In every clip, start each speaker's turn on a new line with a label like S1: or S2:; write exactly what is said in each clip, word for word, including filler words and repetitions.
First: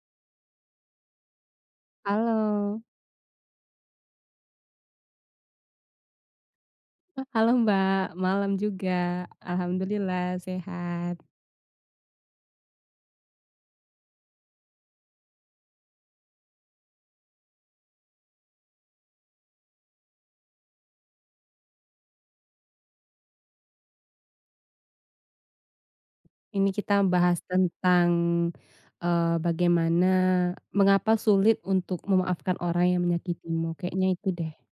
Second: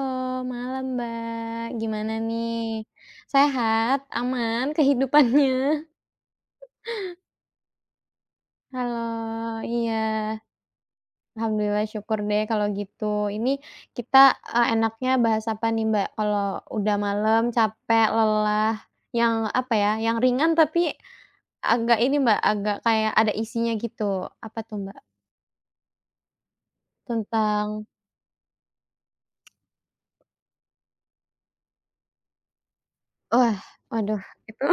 S1: Halo, malam Mbak, gimana nih?
S2: Halo,
S1: Sehat? Aman kehidupannya?
S2: eh, halo Mbak, malam
S1: Halo,
S2: juga.
S1: iya.
S2: Alhamdulillah sehat.
S1: Alhamdulillah syukur deh kalau gitu. Ini kita, eee, enaknya bahas apa nih Mbak, kalau udah malam, capek, lelah, yang apa ya, yang ringan tapi agak ini Mbak, agak kayak ada isinya gitu. Apa tuh Mbak?
S2: Ini kita bahas
S1: Tentang
S2: tentang, eee, bagaimana mengapa sulit untuk memaafkan orang yang
S1: wah,
S2: menyakitimu, kayaknya
S1: waduh
S2: itu deh.
S1: itu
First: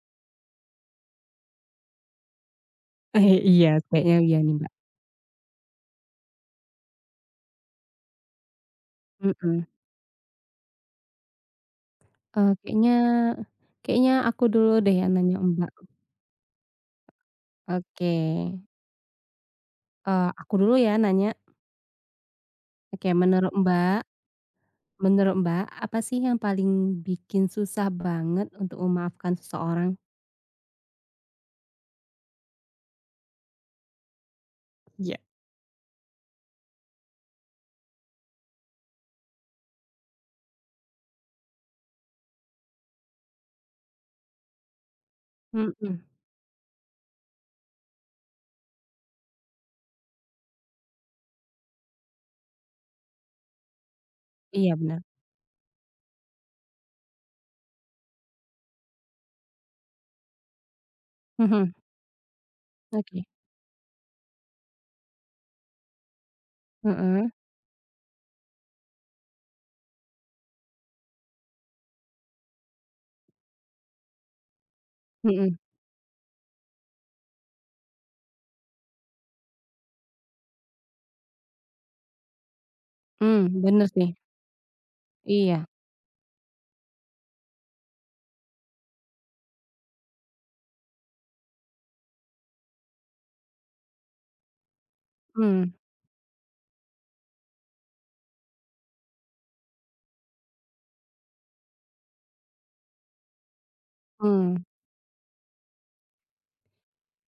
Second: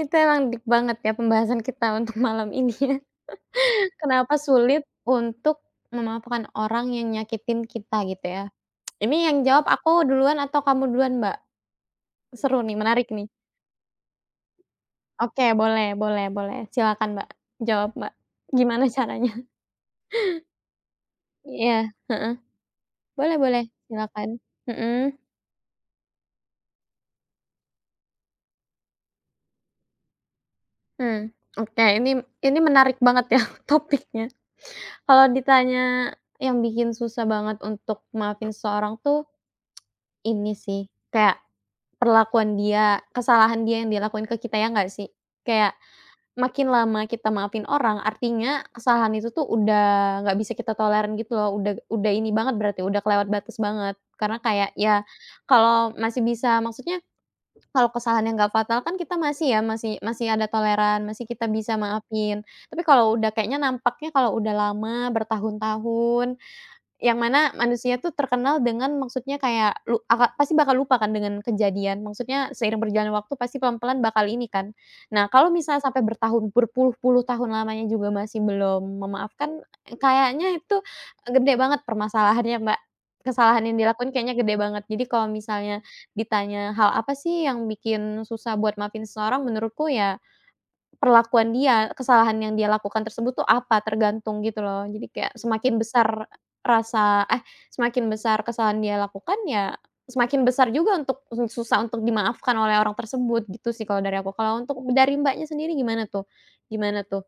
S1: itu emang deep banget ya pembahasan kita untuk malam ini. Ya.
S2: Eh, iya, kayaknya
S1: Kenapa
S2: iya nih, Mbak.
S1: sulit untuk memaafkan orang yang nyakitin kita gitu ya? Ini yang jawab
S2: Mhm,
S1: aku duluan atau kamu duluan, Mbak?
S2: eee,
S1: Seru nih,
S2: kayaknya
S1: menarik nih.
S2: kayaknya aku dulu deh yang nanya
S1: Oke,
S2: Mbak.
S1: boleh boleh boleh. Silakan, Mbak. Jawab, Mbak.
S2: Oke,
S1: Gimana caranya?
S2: eee, aku dulu ya nanya.
S1: Iya, heeh.
S2: Oke,
S1: Boleh
S2: menurut
S1: boleh,
S2: Mbak
S1: silakan. Mhm,
S2: menurut Mbak, apa sih yang paling bikin susah banget untuk memaafkan seseorang?
S1: mmm. Oke, ini ini menarik banget ya topiknya.
S2: Iya.
S1: Kalau ditanya yang bikin susah banget untuk maafin seseorang tuh ini sih, kayak perlakuan dia, kesalahan dia yang dilakuin ke kita, ya nggak sih? Kayak
S2: Mhm,
S1: makin lama kita maafin orang, artinya kesalahan itu tuh udah nggak bisa kita toleran gitu loh, udah udah ini banget berarti, udah kelewat batas banget. Karena kayak
S2: iya
S1: ya
S2: benar.
S1: kalau masih bisa maksudnya kalau kesalahan yang nggak fatal kan kita masih ya, masih masih ada toleran, masih kita
S2: Mhm.
S1: bisa maafin. Tapi kalau
S2: Oke.
S1: udah kayaknya nampaknya kalau udah lama, bertahun-tahun yang
S2: Heeh.
S1: mana manusia tuh terkenal dengan maksudnya kayak lu aka pasti bakal lupa kan dengan kejadian, maksudnya seiring berjalannya waktu pasti pelan-pelan bakal ini kan. Nah, kalau
S2: Mhm.
S1: misalnya sampai bertahun berpuluh-puluh tahun lamanya juga masih belum memaafkan, kayaknya itu gede banget permasalahannya, Mbak.
S2: Mmm,
S1: Kesalahan yang
S2: bener
S1: dilakuin
S2: sih.
S1: kayaknya gede banget. Jadi kalau
S2: Iya.
S1: misalnya ditanya, "Hal apa sih yang bikin susah buat maafin seseorang?" Menurutku ya perlakuan dia, kesalahan yang dia lakukan tersebut tuh apa, tergantung gitu loh. Jadi kayak
S2: Mmm.
S1: semakin besar rasa eh, semakin besar kesalahan dia lakukan, ya semakin besar juga untuk susah untuk dimaafkan oleh orang tersebut, gitu sih kalau dari aku. Kalau
S2: Mmm.
S1: untuk dari Mbaknya sendiri gimana tuh? Gimana tuh?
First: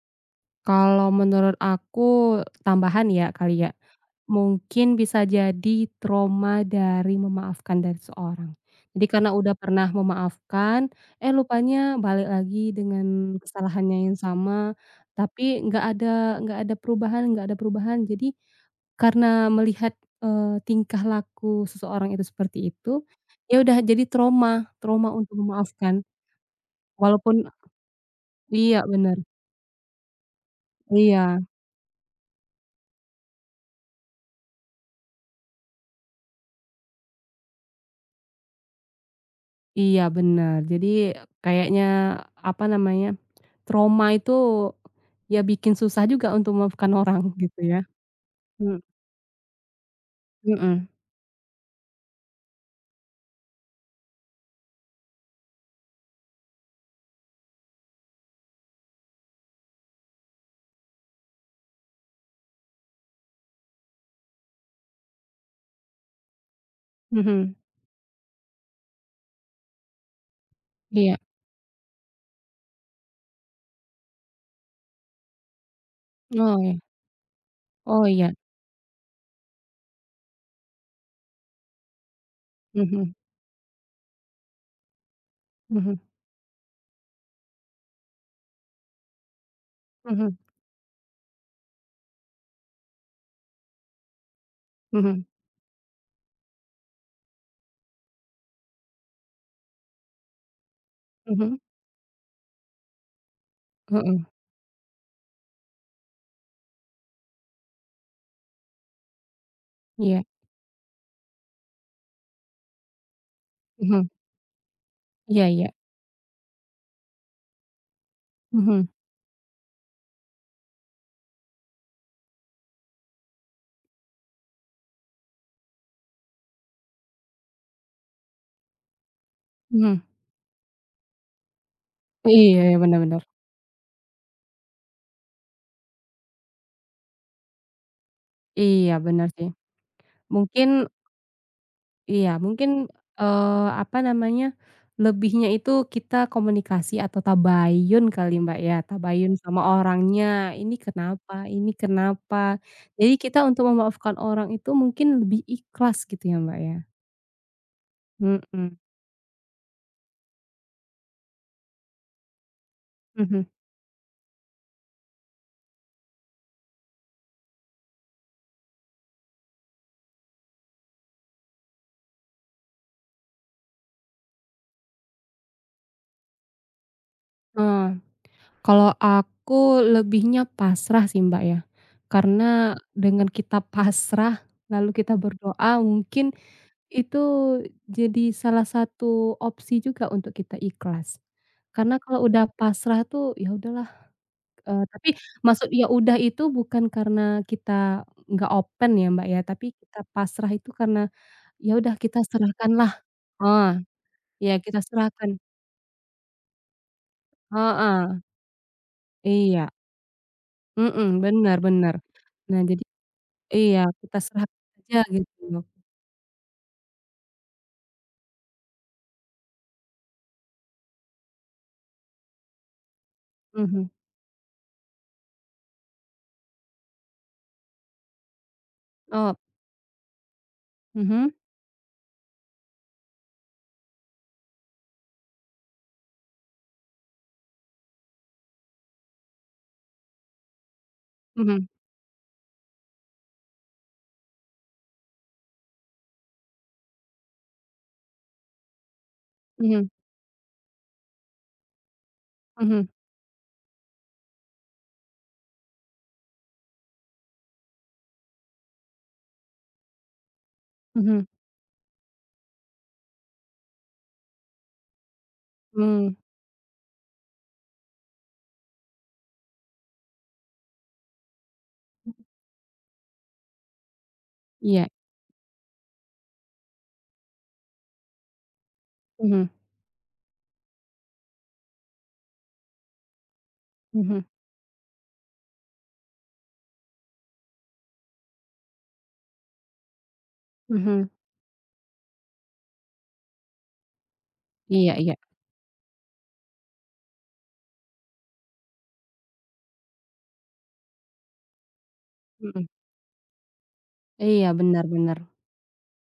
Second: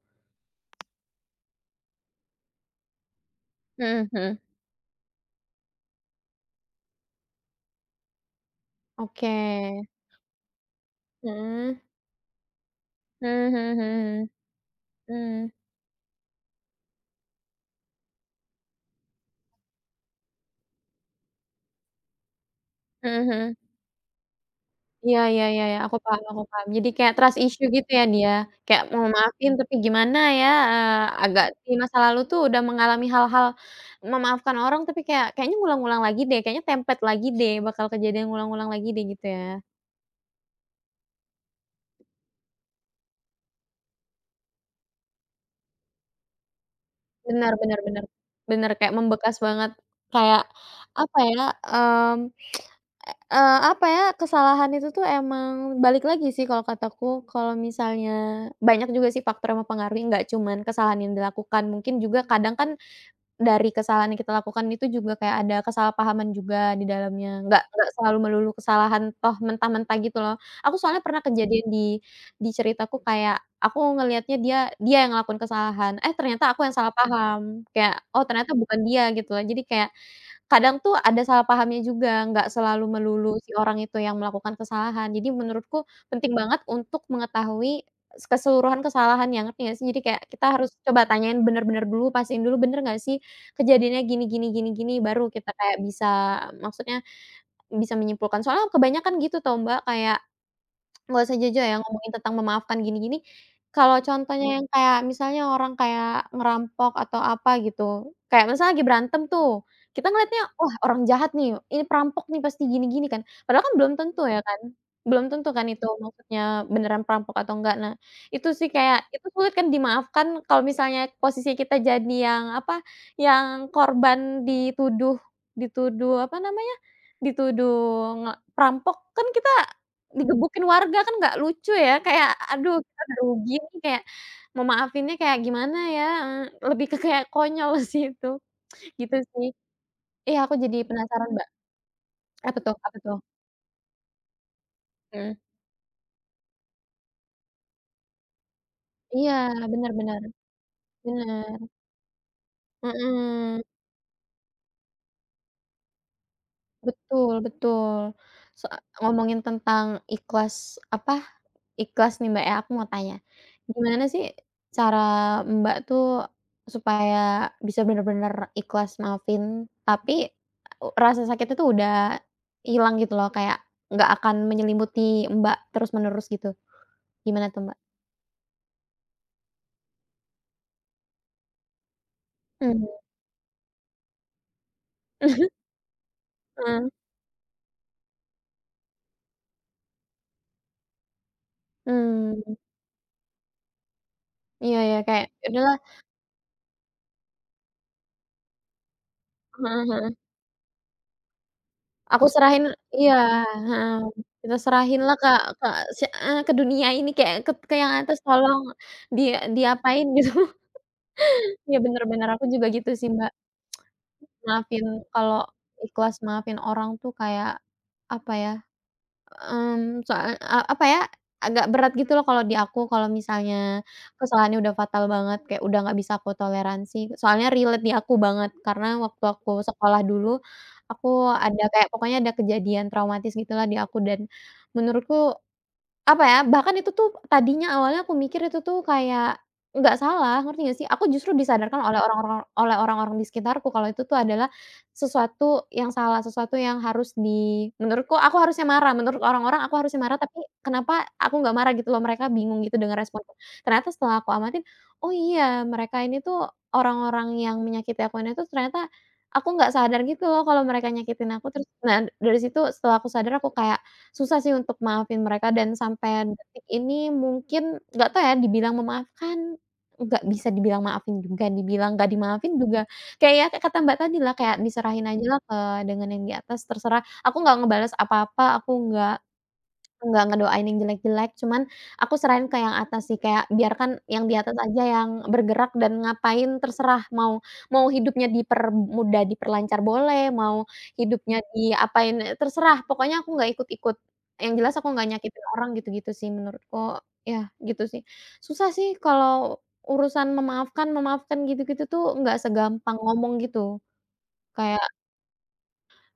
S2: Kalau menurut aku tambahan ya kali ya,
S1: Mhm mhm.
S2: mungkin bisa jadi trauma dari memaafkan dari seorang. Jadi
S1: Oke.
S2: karena udah pernah memaafkan, eh,
S1: Mhm.
S2: lupanya balik lagi
S1: Mmm,
S2: dengan
S1: mhm
S2: kesalahannya yang
S1: mhm
S2: sama,
S1: mhm. Mmm,
S2: tapi nggak ada nggak ada perubahan nggak ada perubahan, jadi karena melihat, eee, tingkah laku seseorang itu seperti itu,
S1: mhm mhm.
S2: ya udah jadi trauma trauma
S1: Iya
S2: untuk
S1: iya iya iya, aku
S2: memaafkan.
S1: paham aku paham. Jadi kayak trust
S2: Walaupun
S1: issue gitu ya dia,
S2: iya
S1: kayak mau
S2: bener.
S1: maafin tapi gimana ya, eee,
S2: Iya
S1: agak di masa lalu tuh udah mengalami hal-hal memaafkan orang tapi kayak kayaknya ngulang-ngulang lagi deh, kayaknya template lagi deh, bakal kejadian ngulang-ngulang lagi deh gitu ya.
S2: iya bener. Jadi kayaknya, apa namanya, trauma itu ya bikin susah juga untuk memaafkan orang
S1: Benar
S2: gitu
S1: benar
S2: ya.
S1: benar. Benar,
S2: Mmm.
S1: kayak membekas banget. Kayak
S2: Mhm
S1: apa ya, mmm, eee, apa ya, kesalahan itu tuh emang balik lagi sih kalau kataku, kalau misalnya banyak juga sih faktor yang mempengaruhi, nggak cuman kesalahan yang dilakukan, mungkin juga kadang kan dari kesalahan yang kita lakukan itu juga kayak ada kesalahpahaman juga di dalamnya,
S2: mhm.
S1: nggak nggak selalu melulu kesalahan toh mentah-mentah gitu loh. Aku soalnya
S2: Iya.
S1: pernah kejadian di di ceritaku kayak, aku ngelihatnya dia dia yang ngelakuin kesalahan, eh ternyata
S2: Oh
S1: aku yang
S2: ya.
S1: salah paham, kayak,
S2: Oh
S1: oh
S2: iya.
S1: ternyata bukan dia gitu loh. Jadi kayak, kadang tuh ada salah pahamnya juga, nggak selalu
S2: Mhm
S1: melulu si orang itu yang melakukan kesalahan. Jadi menurutku
S2: mhm
S1: penting banget untuk mengetahui keseluruhan kesalahannya, ngerti nggak sih? Jadi kayak
S2: mhm
S1: kita harus coba tanyain bener-bener dulu, pastiin dulu bener nggak sih kejadiannya gini gini gini gini,
S2: mhm
S1: baru kita kayak bisa maksudnya bisa menyimpulkan. Soalnya kebanyakan gitu tau Mbak, kayak nggak usah
S2: mhm.
S1: jauh-jauh ya, ngomongin tentang memaafkan gini-gini, kalau
S2: Heeh.
S1: contohnya yang kayak misalnya orang kayak ngerampok atau apa gitu, kayak misalnya lagi berantem tuh, kita
S2: Iya.
S1: ngeliatnya, "Wah orang jahat nih, ini perampok nih pasti gini-gini," kan. Padahal kan belum
S2: Mhm.
S1: tentu ya kan, belum
S2: Iya
S1: tentu kan
S2: iya.
S1: itu maksudnya beneran perampok atau enggak. Nah, itu sih
S2: Mhm
S1: kayak itu sulit kan dimaafkan kalau misalnya posisi kita jadi yang apa, yang korban dituduh dituduh apa namanya, dituduh nge perampok, kan kita
S2: mhm.
S1: digebukin warga kan nggak lucu ya, kayak aduh
S2: Iya bener
S1: kita udah
S2: bener.
S1: rugi nih, kayak mau maafinnya kayak gimana ya, eee, lebih ke kayak konyol sih itu,
S2: Iya
S1: gitu
S2: benar
S1: sih.
S2: sih.
S1: Iya aku
S2: Mungkin
S1: jadi penasaran, Mbak.
S2: iya
S1: Apa
S2: mungkin,
S1: tuh apa tuh?
S2: eee, apa namanya,
S1: Mhm.
S2: lebihnya itu kita komunikasi atau tabayun kali Mbak ya,
S1: Iya
S2: tabayun sama
S1: bener bener
S2: orangnya, ini kenapa
S1: bener,
S2: ini kenapa. Jadi kita
S1: mhm,
S2: untuk memaafkan orang itu mungkin lebih ikhlas gitu ya Mbak ya?
S1: betul betul. So
S2: Mhm.
S1: ngomongin tentang ikhlas apa ikhlas nih, Mbak, ya, aku mau tanya.
S2: Mhm.
S1: Gimana sih cara Mbak tuh supaya bisa bener-bener ikhlas maafin, tapi u rasa sakitnya tuh udah hilang gitu loh, kayak nggak akan menyelimuti Mbak terus-menerus gitu. Gimana tuh, Mbak?
S2: Nah, kalau aku lebihnya pasrah sih Mbak ya, karena
S1: Mmm.
S2: dengan kita pasrah lalu kita berdoa mungkin.
S1: Heeh.
S2: Itu jadi salah satu opsi juga untuk kita ikhlas. Karena kalau
S1: Mmm.
S2: udah pasrah tuh, ya udahlah,
S1: Iya
S2: eee,
S1: iya,
S2: tapi
S1: kayak, "Ya
S2: maksud
S1: udahlah."
S2: ya udah itu bukan karena kita nggak open ya, Mbak, ya, tapi
S1: Heeh
S2: kita
S1: heeh,
S2: pasrah itu karena, ya udah kita
S1: "Aku serahin."
S2: serahkanlah,
S1: Iya,
S2: heeh,
S1: heeh,
S2: ya
S1: "Kita
S2: kita
S1: serahinlah ke
S2: serahkan,
S1: ke se eee, ke dunia ini, kayak ke ke yang
S2: heeh,
S1: atas tolong di
S2: iya,
S1: diapain gitu."
S2: mhm, benar
S1: Iya
S2: bener.
S1: bener bener, aku
S2: Nah
S1: juga
S2: jadi
S1: gitu sih, Mbak.
S2: iya kita serahkan
S1: Maafin
S2: aja
S1: kalau
S2: gitu.
S1: ikhlas maafin orang tuh kayak, apa ya, mmm, soal a apa ya, agak berat gitu loh kalau di aku, kalau misalnya
S2: Mhm.
S1: kesalahannya udah fatal banget, kayak udah nggak bisa aku toleransi. Soalnya relate di aku banget, karena waktu
S2: Oh.
S1: aku sekolah dulu, aku
S2: Mhm
S1: ada kayak pokoknya ada kejadian traumatis gitulah di aku dan menurutku apa ya, bahkan itu tuh tadinya awalnya aku mikir itu tuh kayak nggak salah, ngerti nggak sih? Aku justru
S2: mhm
S1: disadarkan oleh orang-orang oleh orang-orang di sekitarku kalau itu tuh adalah sesuatu yang salah, sesuatu yang harus di menurutku aku harusnya marah, menurut orang-orang aku
S2: mhm
S1: harusnya marah, tapi kenapa aku nggak marah gitu loh, mereka bingung gitu
S2: mhm
S1: dengan responku. Ternyata setelah aku amatin, oh iya mereka ini tuh orang-orang yang menyakiti aku ini tuh ternyata aku nggak sadar gitu loh kalau mereka
S2: mhm
S1: nyakitin aku, terus nah dari situ setelah aku sadar aku kayak susah sih untuk maafin mereka dan
S2: mhm.
S1: sampai detik ini mungkin nggak tahu ya dibilang memaafkan, nggak bisa dibilang maafin juga, dibilang nggak dimaafin juga, kayak ya kayak kata Mbak tadi lah, kayak
S2: Iya.
S1: diserahin aja lah ke dengan yang di atas terserah, aku nggak ngebales apa-apa, aku nggak
S2: Mhm
S1: enggak ngedoain yang jelek-jelek, cuman aku serahin ke yang atas sih, kayak biarkan
S2: mhm
S1: yang di atas aja yang bergerak dan ngapain terserah, mau mau hidupnya dipermudah, diperlancar boleh, mau
S2: mhm.
S1: hidupnya diapain, eee, terserah, pokoknya aku nggak ikut-ikut. Yang jelas aku
S2: Iya
S1: nggak
S2: iya.
S1: nyakitin orang, gitu-gitu sih menurutku, ya gitu sih. Susah sih kalau urusan memaafkan memaafkan gitu-gitu tuh nggak
S2: Mhm.
S1: segampang ngomong gitu,
S2: Iya benar
S1: kayak
S2: benar.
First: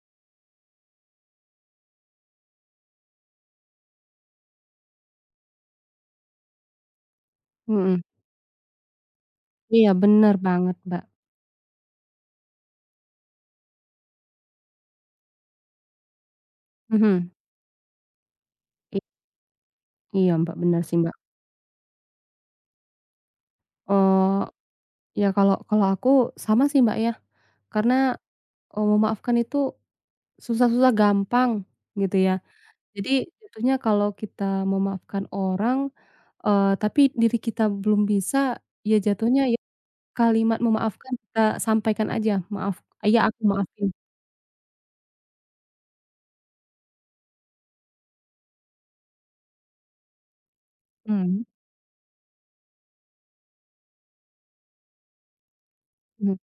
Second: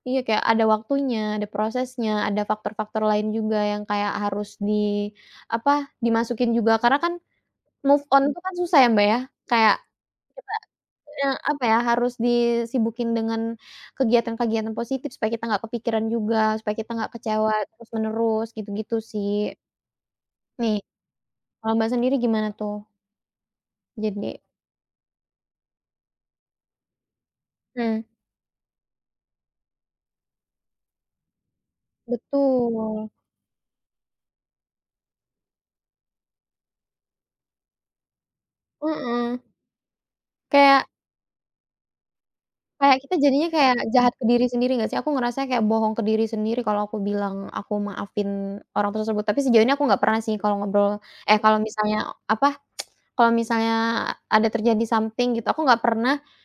S1: iya, kayak ada waktunya, ada prosesnya, ada faktor-faktor lain juga yang kayak harus di apa, dimasukin juga karena kan
S2: Mhm.
S1: move on mmm itu kan susah ya, Mbak, ya. Kayak
S2: Iya benar
S1: kita
S2: banget, Mbak.
S1: eee, apa ya, harus disibukin dengan kegiatan-kegiatan positif supaya kita nggak kepikiran juga, supaya kita nggak
S2: Mhm.
S1: kecewa terus-menerus, gitu-gitu
S2: i
S1: sih.
S2: iya, Mbak,
S1: Nih,
S2: benar sih, Mbak,
S1: kalau Mbak sendiri gimana tuh? Jadi
S2: eee, ya kalau kalau aku sama sih, Mbak, ya karena,
S1: mhm,
S2: eee, memaafkan itu susah-susah gampang gitu ya.
S1: betul,
S2: Jadi jatuhnya kalau kita memaafkan orang, eee, tapi diri kita belum bisa, ya
S1: mhm.
S2: jatuhnya ya kalimat
S1: Kayak
S2: memaafkan kita sampaikan aja, "Maaf,
S1: kayak kita
S2: iya aku
S1: jadinya kayak
S2: maafin."
S1: jahat ke diri sendiri nggak sih? Aku ngerasa kayak bohong ke diri sendiri kalau aku bilang aku maafin orang tersebut, tapi sejauh ini aku nggak pernah sih kalau ngobrol eh,
S2: Mhm
S1: kalau misalnya apa, kalau misalnya ada terjadi something gitu, aku nggak pernah
S2: mhm.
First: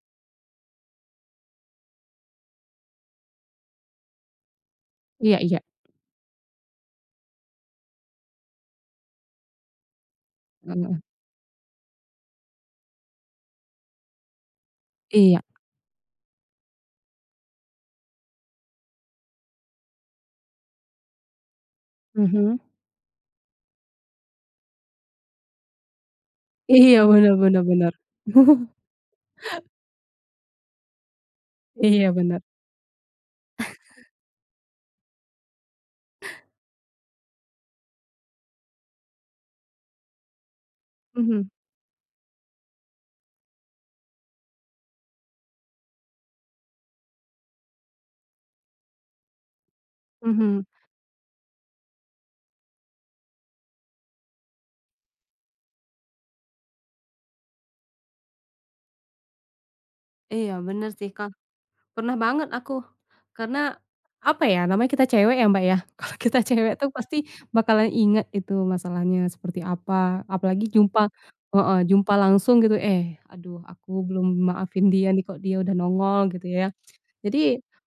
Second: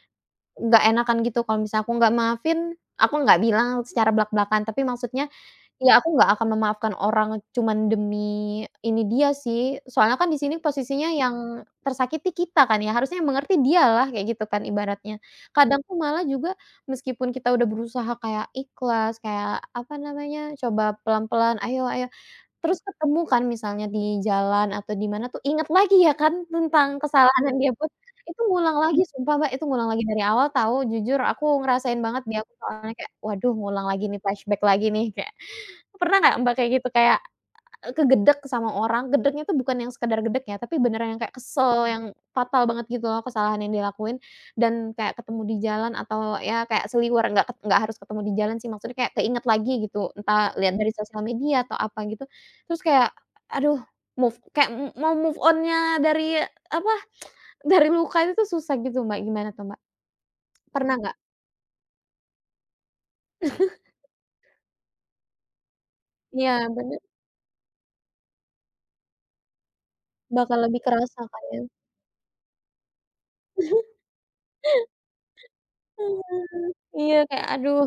S1: nggak enakan gitu, kalau misalnya aku nggak maafin, aku nggak bilang secara blak-blakan, tapi maksudnya
S2: Iya iya.
S1: iya, aku nggak akan memaafkan orang cuman demi ini dia sih, soalnya kan di sini
S2: Heeh.
S1: posisinya yang tersakiti kita kan ya, harusnya yang mengerti dialah, kayak gitu kan ibaratnya.
S2: Iya.
S1: Kadang tuh malah juga meskipun kita udah berusaha kayak ikhlas, kayak apa namanya, coba pelan-pelan, "Ayo ayo,"
S2: Mhm.
S1: terus ketemu kan misalnya di jalan atau di mana tuh inget lagi ya kan tentang
S2: Iya, bener
S1: kesalahan yang
S2: bener
S1: dia buat,
S2: bener.
S1: itu ngulang lagi sumpah Mbak, itu ngulang lagi dari awal tahu jujur aku ngerasain
S2: Iya,
S1: banget di
S2: bener.
S1: aku soalnya kayak, waduh ngulang lagi nih flashback lagi nih kayak, pernah nggak Mbak kayak gitu kayak Eee, kegedek sama orang, gedeknya tuh bukan yang sekedar gedek ya, tapi beneran yang kayak
S2: Mhm
S1: kesel, yang fatal banget gitu loh kesalahan yang dia lakuin, dan kayak ketemu di jalan atau ya kayak seliwer, nggak ket nggak harus ketemu di jalan sih, maksudnya kayak keinget lagi gitu, entah
S2: mhm.
S1: lihat dari sosial media atau apa gitu, terus kayak, aduh move kayak m mau move on-nya dari apa, dari luka itu tuh susah gitu Mbak, gimana tuh Mbak?
S2: Iya, bener
S1: Pernah
S2: sih,
S1: nggak?
S2: Kak. Pernah banget aku. Karena, apa ya, namanya kita cewek ya, Mbak, ya. Kalau kita
S1: Iya
S2: cewek tuh
S1: bener,
S2: pasti bakalan inget itu masalahnya seperti apa,
S1: bakal
S2: apalagi
S1: lebih
S2: jumpa,
S1: kerasa kan ya.
S2: heeh, jumpa langsung gitu, "Eh, aduh aku belum maafin dia nih, kok dia udah
S1: Mhm,
S2: nongol," gitu ya.
S1: iya
S2: Jadi,
S1: kayak aduh,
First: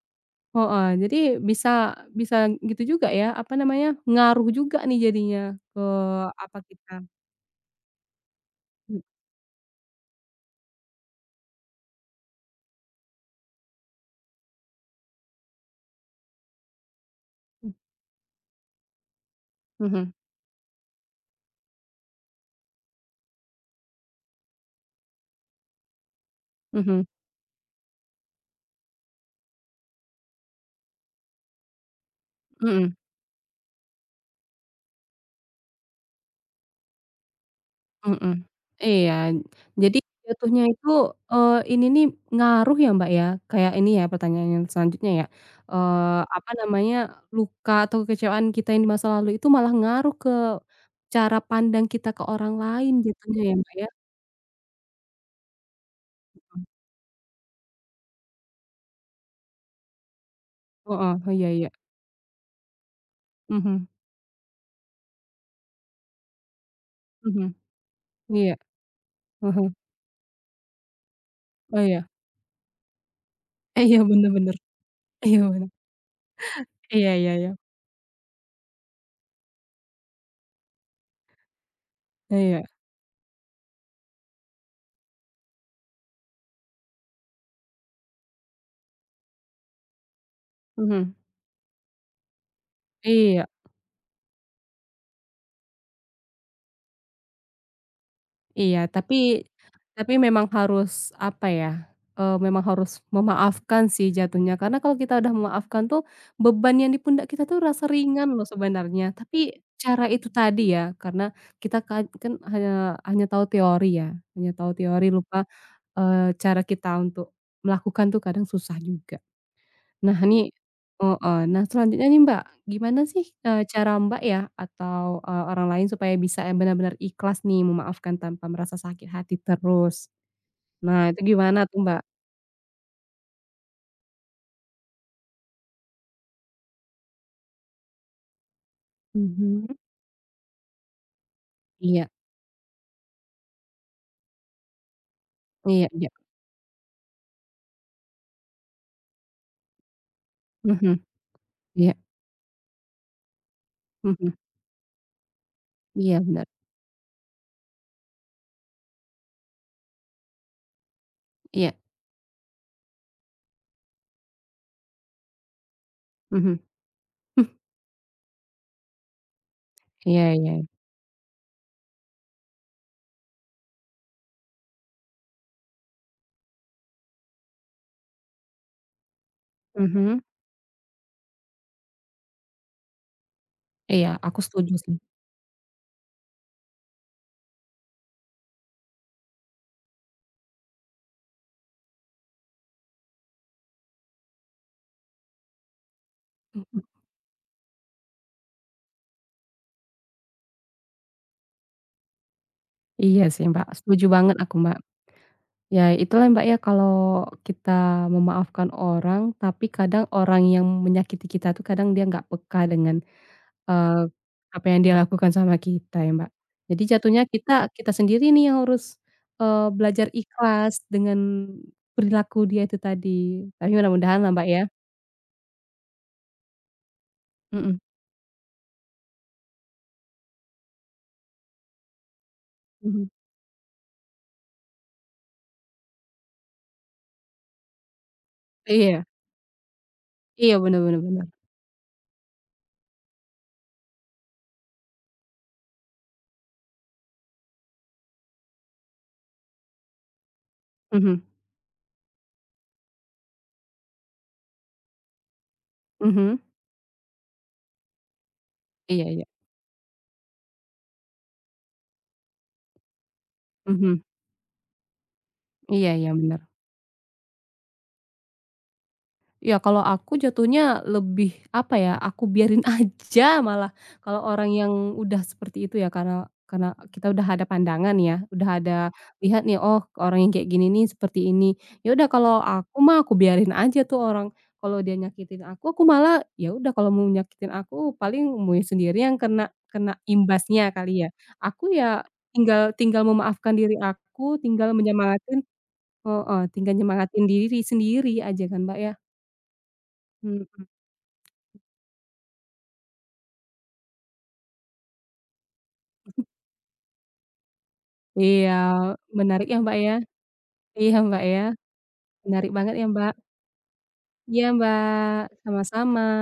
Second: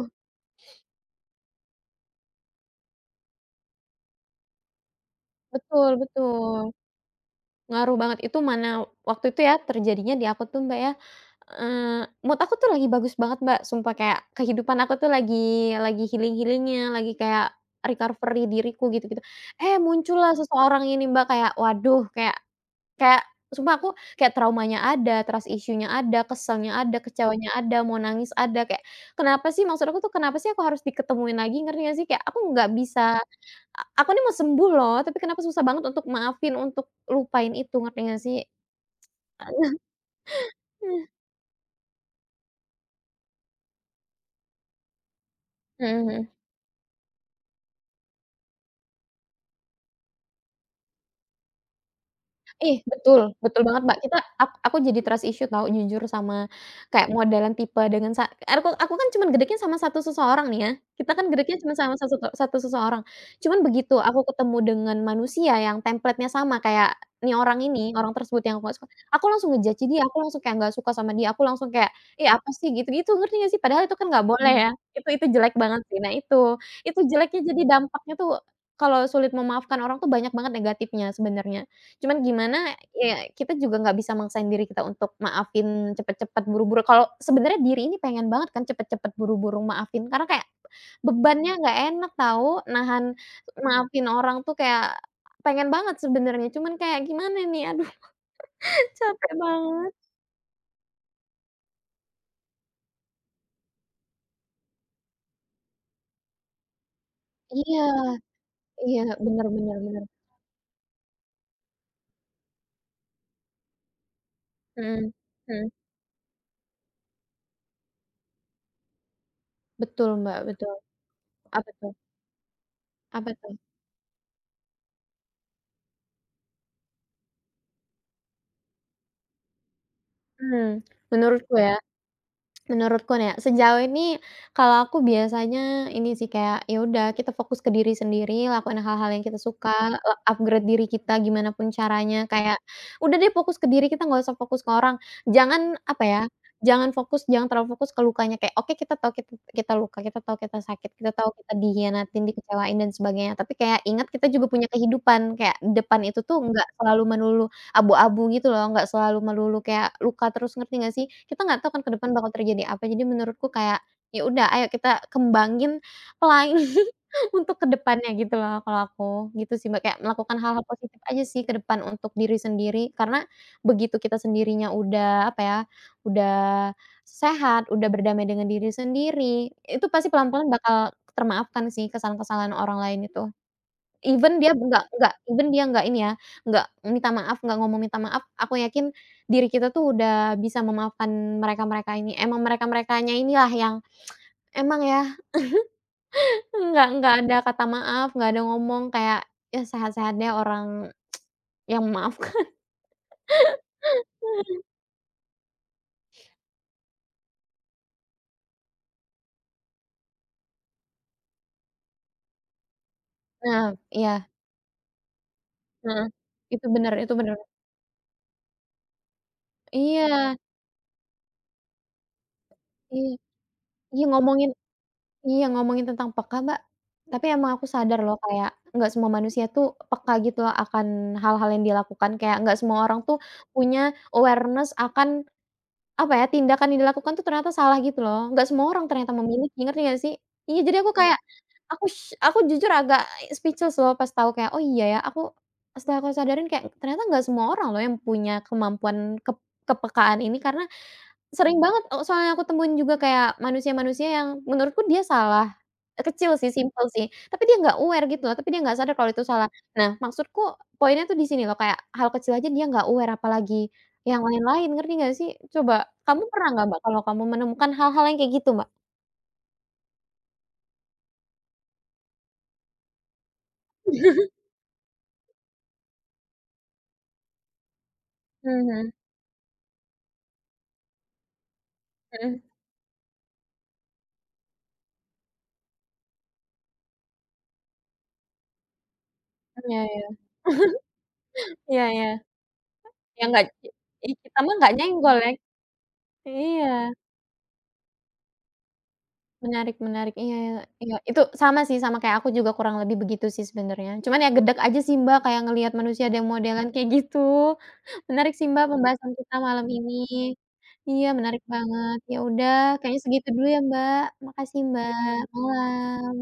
S2: heeh, jadi bisa bisa gitu juga ya, apa namanya, ngaruh juga nih jadinya ke
S1: betul
S2: apa
S1: betul.
S2: kita.
S1: Ngaruh banget, itu mana
S2: Mhm
S1: waktu itu ya terjadinya di aku tuh Mbak ya, eee, mood aku tuh lagi bagus banget Mbak, sumpah kayak kehidupan aku tuh lagi lagi healing-healing-nya, lagi kayak recovery diriku gitu-gitu. Eh
S2: mhm
S1: muncullah seseorang ini Mbak, kayak waduh kayak kayak sumpah aku kayak traumanya ada, trust issue-nya ada, keselnya ada,
S2: mhm.
S1: kecewanya ada, mau nangis ada, kayak kenapa sih maksud aku tuh kenapa sih aku harus diketemuin lagi ngerti nggak sih? Kayak aku nggak
S2: Mhm.
S1: bisa a aku nih mau sembuh loh, tapi kenapa susah banget untuk maafin, untuk lupain itu, ngerti nggak
S2: Mhm,
S1: sih?
S2: iya.
S1: Heeh.
S2: Jadi jatuhnya itu, eee, ini nih ngaruh ya, Mbak, ya, kayak ini ya pertanyaan yang selanjutnya ya,
S1: Mhm,
S2: eee,
S1: mhm.
S2: apa namanya, luka atau kekecewaan kita yang di masa lalu itu malah ngaruh ke cara pandang kita ke orang
S1: Ih,
S2: lain
S1: betul
S2: jatuhnya ya,
S1: betul
S2: Mbak,
S1: banget,
S2: ya?
S1: Mbak, kita ak aku jadi trust issue tahu jujur sama kayak modelan tipe dengan sa aku aku kan cuman gedeknya sama satu seseorang nih ya, kita
S2: Heeh.
S1: kan
S2: Oh iya
S1: gedeknya
S2: iya.
S1: cuma sama satu satu seseorang. Cuman
S2: Mhm
S1: begitu aku ketemu dengan manusia yang template-nya sama kayak nih
S2: mhm.
S1: orang ini, orang tersebut
S2: Iya.
S1: yang aku nggak suka, aku langsung
S2: Heeh.
S1: nge-judge dia, aku langsung kayak nggak suka sama dia, aku langsung
S2: Oh,
S1: kayak,
S2: iya.
S1: "Ih, apa sih?" Gitu-gitu, ngerti nggak sih?
S2: Eh,
S1: Padahal itu
S2: iya,
S1: kan nggak
S2: bener
S1: boleh
S2: bener.
S1: mmm ya, itu itu
S2: Iya
S1: jelek
S2: bener.
S1: banget sih. Nah itu, itu
S2: Iya iya
S1: jeleknya
S2: iya.
S1: jadi dampaknya tuh kalau sulit memaafkan orang tuh banyak banget negatifnya sebenarnya. Cuman
S2: Iya.
S1: gimana, ya kita juga nggak bisa maksain diri kita untuk maafin cepet-cepet, buru-buru. Kalau sebenarnya diri ini pengen banget kan cepet-cepet, buru-buru maafin, karena kayak
S2: Mhm.
S1: bebannya nggak enak tahu, nahan
S2: Iya.
S1: maafin orang tuh kayak pengen banget sebenarnya, cuman kayak gimana nih, aduh
S2: Iya, tapi
S1: capek banget.
S2: tapi memang harus, apa ya, eee, memang harus memaafkan sih jatuhnya, karena kalau kita udah memaafkan tuh, beban yang di pundak kita tuh
S1: Iya
S2: rasa ringan loh
S1: iya,
S2: sebenarnya. Tapi
S1: bener bener bener.
S2: cara itu tadi ya, karena kita kan kan hanya hanya tahu teori ya, hanya tahu teori
S1: Mhm
S2: lupa,
S1: mhm.
S2: eee, cara kita untuk melakukan tuh kadang susah juga.
S1: Betul,
S2: Nah
S1: Mbak,
S2: ini.
S1: betul.
S2: Heeh. Nah
S1: Apa tuh
S2: selanjutnya nih Mbak, gimana sih,
S1: apa tuh?
S2: eee, cara Mbak ya atau, eee, orang lain supaya bisa yang benar-benar ikhlas nih memaafkan tanpa merasa sakit hati terus?
S1: Mhm,
S2: Nah itu
S1: menurutku
S2: gimana
S1: ya
S2: tuh Mbak?
S1: menurutku nih ya, sejauh ini kalau aku biasanya ini sih kayak, ya udah kita fokus ke diri sendiri, lakuin hal-hal yang kita
S2: Mhm.
S1: suka, le upgrade diri kita gimana pun
S2: Iya
S1: caranya, kayak udah deh fokus ke diri kita nggak usah fokus ke orang. Jangan
S2: iya
S1: apa
S2: iya.
S1: ya, jangan fokus jangan terlalu fokus ke lukanya kayak, oke kita tahu kita kita luka, kita tahu kita sakit,
S2: Mhm.
S1: kita tahu kita
S2: Iya.
S1: dikhianatin, dikecewain dan sebagainya, tapi kayak ingat kita
S2: Mhm.
S1: juga punya kehidupan, kayak depan itu
S2: Iya
S1: tuh
S2: benar.
S1: nggak selalu melulu abu-abu gitu loh, nggak selalu melulu kayak luka terus, ngerti nggak sih? Kita nggak tahu
S2: Iya.
S1: kan ke depan bakal terjadi apa, jadi menurutku kayak, ya udah ayo kita kembangin
S2: Mhm.
S1: pelangi
S2: Mh.
S1: untuk ke depannya gitu loh kalau aku, gitu sih Mbak, kayak
S2: Iya
S1: melakukan hal-hal
S2: iya.
S1: positif aja sih ke depan untuk diri sendiri, karena begitu kita sendirinya udah, apa ya, udah sehat, udah berdamai dengan diri sendiri, itu pasti
S2: Mhm.
S1: pelan-pelan bakal termaafkan sih kesalahan-kesalahan orang lain itu.
S2: Iya
S1: Even
S2: aku
S1: dia
S2: setuju
S1: nggak
S2: sih.
S1: nggak even dia nggak ini ya, nggak minta maaf, nggak ngomong minta maaf, aku yakin diri kita tuh udah bisa memaafkan mereka-mereka ini. Emang mereka-merekanya inilah yang emang ya
S2: Mhm.
S1: nggak nggak ada kata maaf, nggak ada ngomong kayak, ya sehat-sehat deh orang yang memaafkan.
S2: Iya sih Mbak, setuju banget aku Mbak. Ya itulah Mbak ya kalau kita memaafkan orang, tapi kadang orang yang menyakiti kita tuh kadang dia nggak peka dengan,
S1: Nah,
S2: eee,
S1: iya,
S2: apa yang dia lakukan sama kita
S1: heeh,
S2: ya Mbak.
S1: itu
S2: Jadi
S1: bener itu
S2: jatuhnya
S1: bener.
S2: kita kita sendiri nih yang harus, eee, belajar
S1: Iya
S2: ikhlas dengan perilaku dia itu
S1: iya
S2: tadi. Tapi
S1: iya
S2: mudah-mudahan lah Mbak
S1: ngomongin
S2: ya.
S1: iya, ngomongin tentang peka, Mbak, tapi emang aku
S2: Mhm
S1: sadar loh kayak nggak semua manusia tuh peka gitu loh akan hal-hal yang dilakukan, kayak nggak semua orang
S2: mhm.
S1: tuh punya awareness akan, apa ya, tindakan yang dilakukan tuh ternyata salah gitu loh, nggak semua orang
S2: Iya
S1: ternyata memiliki, ngerti nggak sih?
S2: iya
S1: Iya, jadi
S2: bener
S1: aku iya
S2: bener
S1: kayak
S2: bener.
S1: aku sye aku jujur agak speechless loh pas tahu kayak, "Oh iya ya," aku setelah aku sadarin kayak ternyata nggak semua orang loh yang punya kemampuan kep kepekaan ini karena
S2: Mhm
S1: sering banget, eee, soalnya aku temuin juga kayak manusia-manusia yang menurutku dia salah, eee,
S2: mhm.
S1: kecil sih, simpel sih, tapi dia nggak aware gitu loh, tapi dia nggak sadar
S2: Iya
S1: kalau itu
S2: iya.
S1: salah. Nah, maksudku poinnya tuh di sini loh, kayak hal kecil aja dia nggak aware, apalagi
S2: Mhm.
S1: yang lain-lain, ngerti nggak sih? Coba
S2: Iya iya
S1: kamu
S2: bener.
S1: pernah nggak, Mbak, kalau kamu menemukan hal-hal yang kayak gitu, Mbak?
S2: Ya kalau aku jatuhnya lebih, apa ya, aku biarin aja malah. Kalau orang yang udah seperti itu ya karena karena kita udah ada pandangan ya, udah ada
S1: Mhm,
S2: lihat nih, oh orang yang kayak gini nih seperti ini. Ya udah kalau
S1: mhm,
S2: aku mah aku biarin aja tuh orang, kalau dia nyakitin aku, aku malah ya udah kalau mau nyakitin aku paling mau sendiri yang kena
S1: iya
S2: kena
S1: iya,
S2: imbasnya kali ya. Aku
S1: iya
S2: ya
S1: iya,
S2: tinggal tinggal
S1: yang nggak
S2: memaafkan
S1: ki
S2: diri
S1: i kita
S2: aku,
S1: mah
S2: tinggal
S1: nggak nyenggol ya.
S2: menyemangatin, oh
S1: Iya.
S2: tinggal nyemangatin diri sendiri aja kan Mbak ya.
S1: Menarik menarik, iya iya,
S2: Mhm.
S1: iya, itu sama sih, sama kayak aku juga kurang lebih begitu sih sebenarnya. Cuman ya gedeg aja sih Mbak, kayak ngelihat manusia ada yang modelan kayak gitu. Menarik sih
S2: Iya,
S1: Mbak pembahasan kita
S2: menarik ya,
S1: malam
S2: Mbak, ya.
S1: ini.
S2: Iya,
S1: Iya
S2: Mbak, ya.
S1: menarik banget. Ya
S2: Menarik
S1: udah
S2: banget ya,
S1: kayaknya
S2: Mbak.
S1: segitu dulu ya Mbak.
S2: Iya,
S1: Makasih Mbak,
S2: Mbak,
S1: malam.
S2: sama-sama.